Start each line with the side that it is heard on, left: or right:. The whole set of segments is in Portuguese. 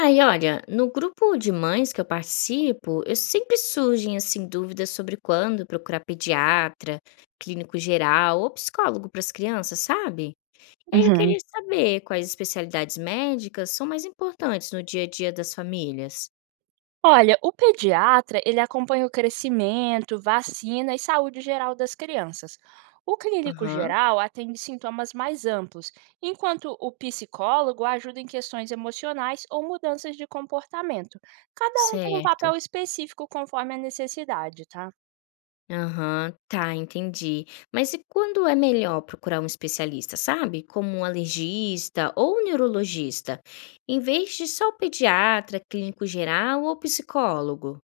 left: Aí, olha, no grupo de mães que eu participo, eu sempre surgem assim dúvidas sobre quando procurar pediatra, clínico geral ou psicólogo para as crianças, sabe? Aí eu
right: Uhum.
left: queria saber quais especialidades médicas são mais importantes no dia a dia das famílias.
right: Olha, o pediatra, ele acompanha o crescimento, vacina e saúde geral das crianças. O clínico
left: Aham,
right: geral atende sintomas mais amplos, enquanto o psicólogo ajuda em questões emocionais ou mudanças de comportamento. Cada um tem um
left: certo.
right: papel específico conforme a necessidade, tá?
left: Aham, tá, entendi. Mas e quando é melhor procurar um especialista, sabe? Como um alergista ou um neurologista, em vez de só o pediatra, clínico geral ou psicólogo?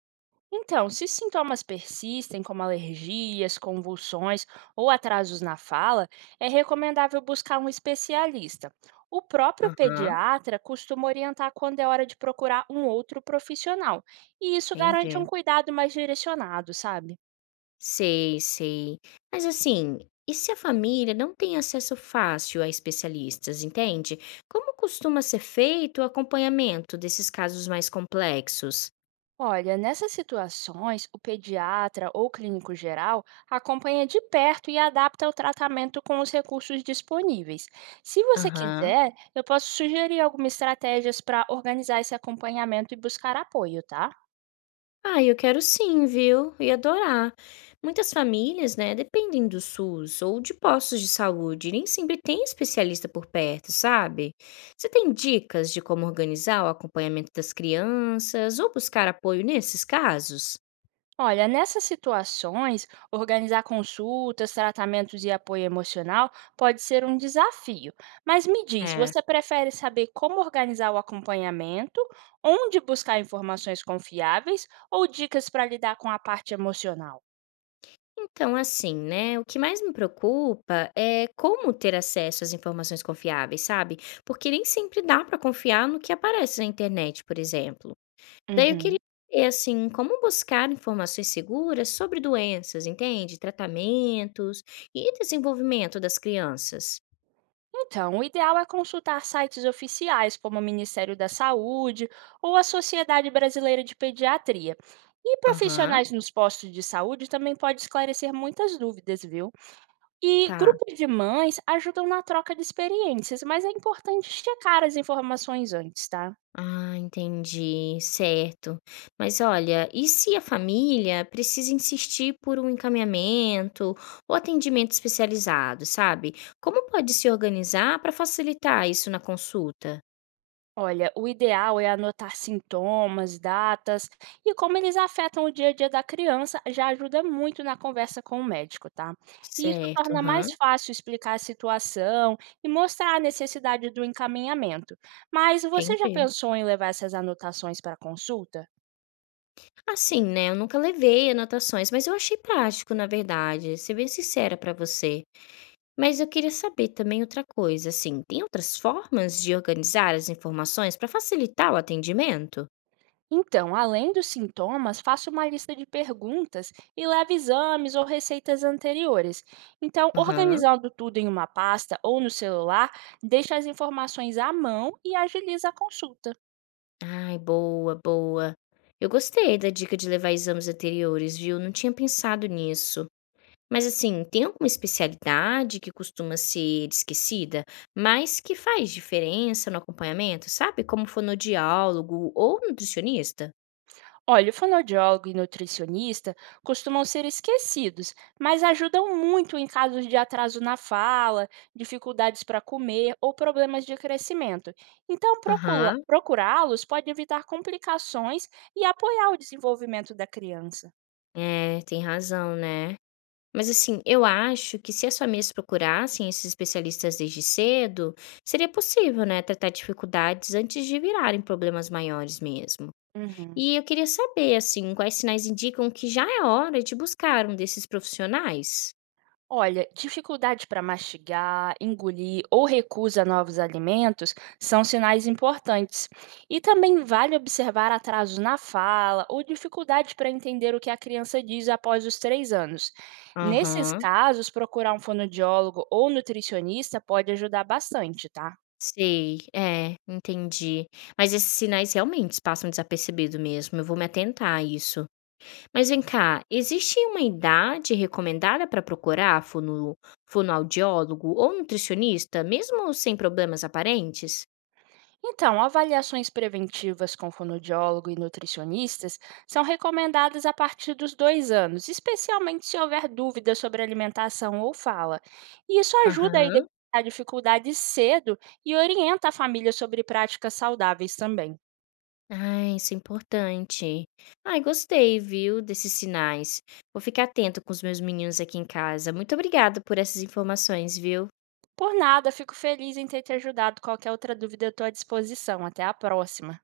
right: Então, se sintomas persistem, como alergias, convulsões ou atrasos na fala, é recomendável buscar um especialista. O próprio
left: Aham,
right: pediatra costuma orientar quando é hora de procurar um outro profissional, e isso garante
left: entendi.
right: um cuidado mais direcionado, sabe?
left: Sei, sei. Mas assim, e se a família não tem acesso fácil a especialistas, entende? Como costuma ser feito o acompanhamento desses casos mais complexos?
right: Olha, nessas situações, o pediatra ou clínico geral acompanha de perto e adapta o tratamento com os recursos disponíveis. Se você
left: Aham.
right: quiser, eu posso sugerir algumas estratégias para organizar esse acompanhamento e buscar apoio, tá?
left: Ah, eu quero sim, viu? Ia adorar. Muitas famílias, né, dependem do SUS ou de postos de saúde, e nem sempre tem especialista por perto, sabe? Você tem dicas de como organizar o acompanhamento das crianças ou buscar apoio nesses casos?
right: Olha, nessas situações, organizar consultas, tratamentos e apoio emocional pode ser um desafio. Mas me diz,
left: É.
right: você prefere saber como organizar o acompanhamento, onde buscar informações confiáveis ou dicas para lidar com a parte emocional?
left: Então, assim, né? O que mais me preocupa é como ter acesso às informações confiáveis, sabe? Porque nem sempre dá para confiar no que aparece na internet, por exemplo. Daí eu queria
right: Uhum.
left: saber, assim, como buscar informações seguras sobre doenças, entende? Tratamentos e desenvolvimento das crianças.
right: Então, o ideal é consultar sites oficiais como o Ministério da Saúde ou a Sociedade Brasileira de Pediatria. E
left: Aham,
right: profissionais nos postos de saúde também pode esclarecer muitas dúvidas, viu? E
left: tá.
right: grupos de mães ajudam na troca de experiências, mas é importante checar as informações antes, tá?
left: Ah, entendi, certo. Mas olha, e se a família precisa insistir por um encaminhamento ou atendimento especializado, sabe? Como pode se organizar para facilitar isso na consulta?
right: Olha, o ideal é anotar sintomas, datas e como eles afetam o dia a dia da criança, já ajuda muito na conversa com o médico, tá? E isso
left: Certo,
right: torna
left: aham,
right: mais fácil explicar a situação e mostrar a necessidade do encaminhamento. Mas você já
left: entendi.
right: pensou em levar essas anotações para consulta?
left: Assim, né, eu nunca levei anotações, mas eu achei prático, na verdade, ser bem sincera pra você. Mas eu queria saber também outra coisa, assim, tem outras formas de organizar as informações para facilitar o atendimento?
right: Então, além dos sintomas, faça uma lista de perguntas e leve exames ou receitas anteriores. Então,
left: Aham.
right: organizando tudo em uma pasta ou no celular, deixa as informações à mão e agiliza a consulta.
left: Ai, boa, boa. Eu gostei da dica de levar exames anteriores, viu? Não tinha pensado nisso. Mas assim, tem alguma especialidade que costuma ser esquecida, mas que faz diferença no acompanhamento, sabe? Como fonoaudiólogo ou nutricionista?
right: Olha, o fonoaudiólogo e nutricionista costumam ser esquecidos, mas ajudam muito em casos de atraso na fala, dificuldades para comer ou problemas de crescimento. Então,
left: Aham.
right: procurá-los pode evitar complicações e apoiar o desenvolvimento da criança.
left: É, tem razão, né. Mas assim, eu acho que se as famílias procurassem esses especialistas desde cedo, seria possível, né, tratar dificuldades antes de virarem problemas maiores mesmo.
right: Uhum.
left: E eu queria saber, assim, quais sinais indicam que já é hora de buscar um desses profissionais?
right: Olha, dificuldade para mastigar, engolir ou recusa a novos alimentos são sinais importantes. E também vale observar atrasos na fala ou dificuldade para entender o que a criança diz após os 3 anos. Nesses
left: Aham.
right: casos, procurar um fonoaudiólogo ou nutricionista pode ajudar bastante, tá?
left: Sei. É, entendi. Mas esses sinais realmente passam desapercebido mesmo, eu vou me atentar a isso. Mas vem cá, existe uma idade recomendada para procurar fonoaudiólogo ou nutricionista, mesmo sem problemas aparentes?
right: Então, avaliações preventivas com fonoaudiólogo e nutricionistas são recomendadas a partir dos 2 anos, especialmente se houver dúvidas sobre alimentação ou fala. E isso ajuda a
left: Aham.
right: identificar dificuldades cedo e orienta a família sobre práticas saudáveis também.
left: Ah, isso é importante. Ai, gostei, viu, desses sinais. Vou ficar atento com os meus meninos aqui em casa. Muito obrigada por essas informações, viu?
right: Por nada, fico feliz em ter te ajudado. Qualquer outra dúvida, eu estou à disposição. Até a próxima.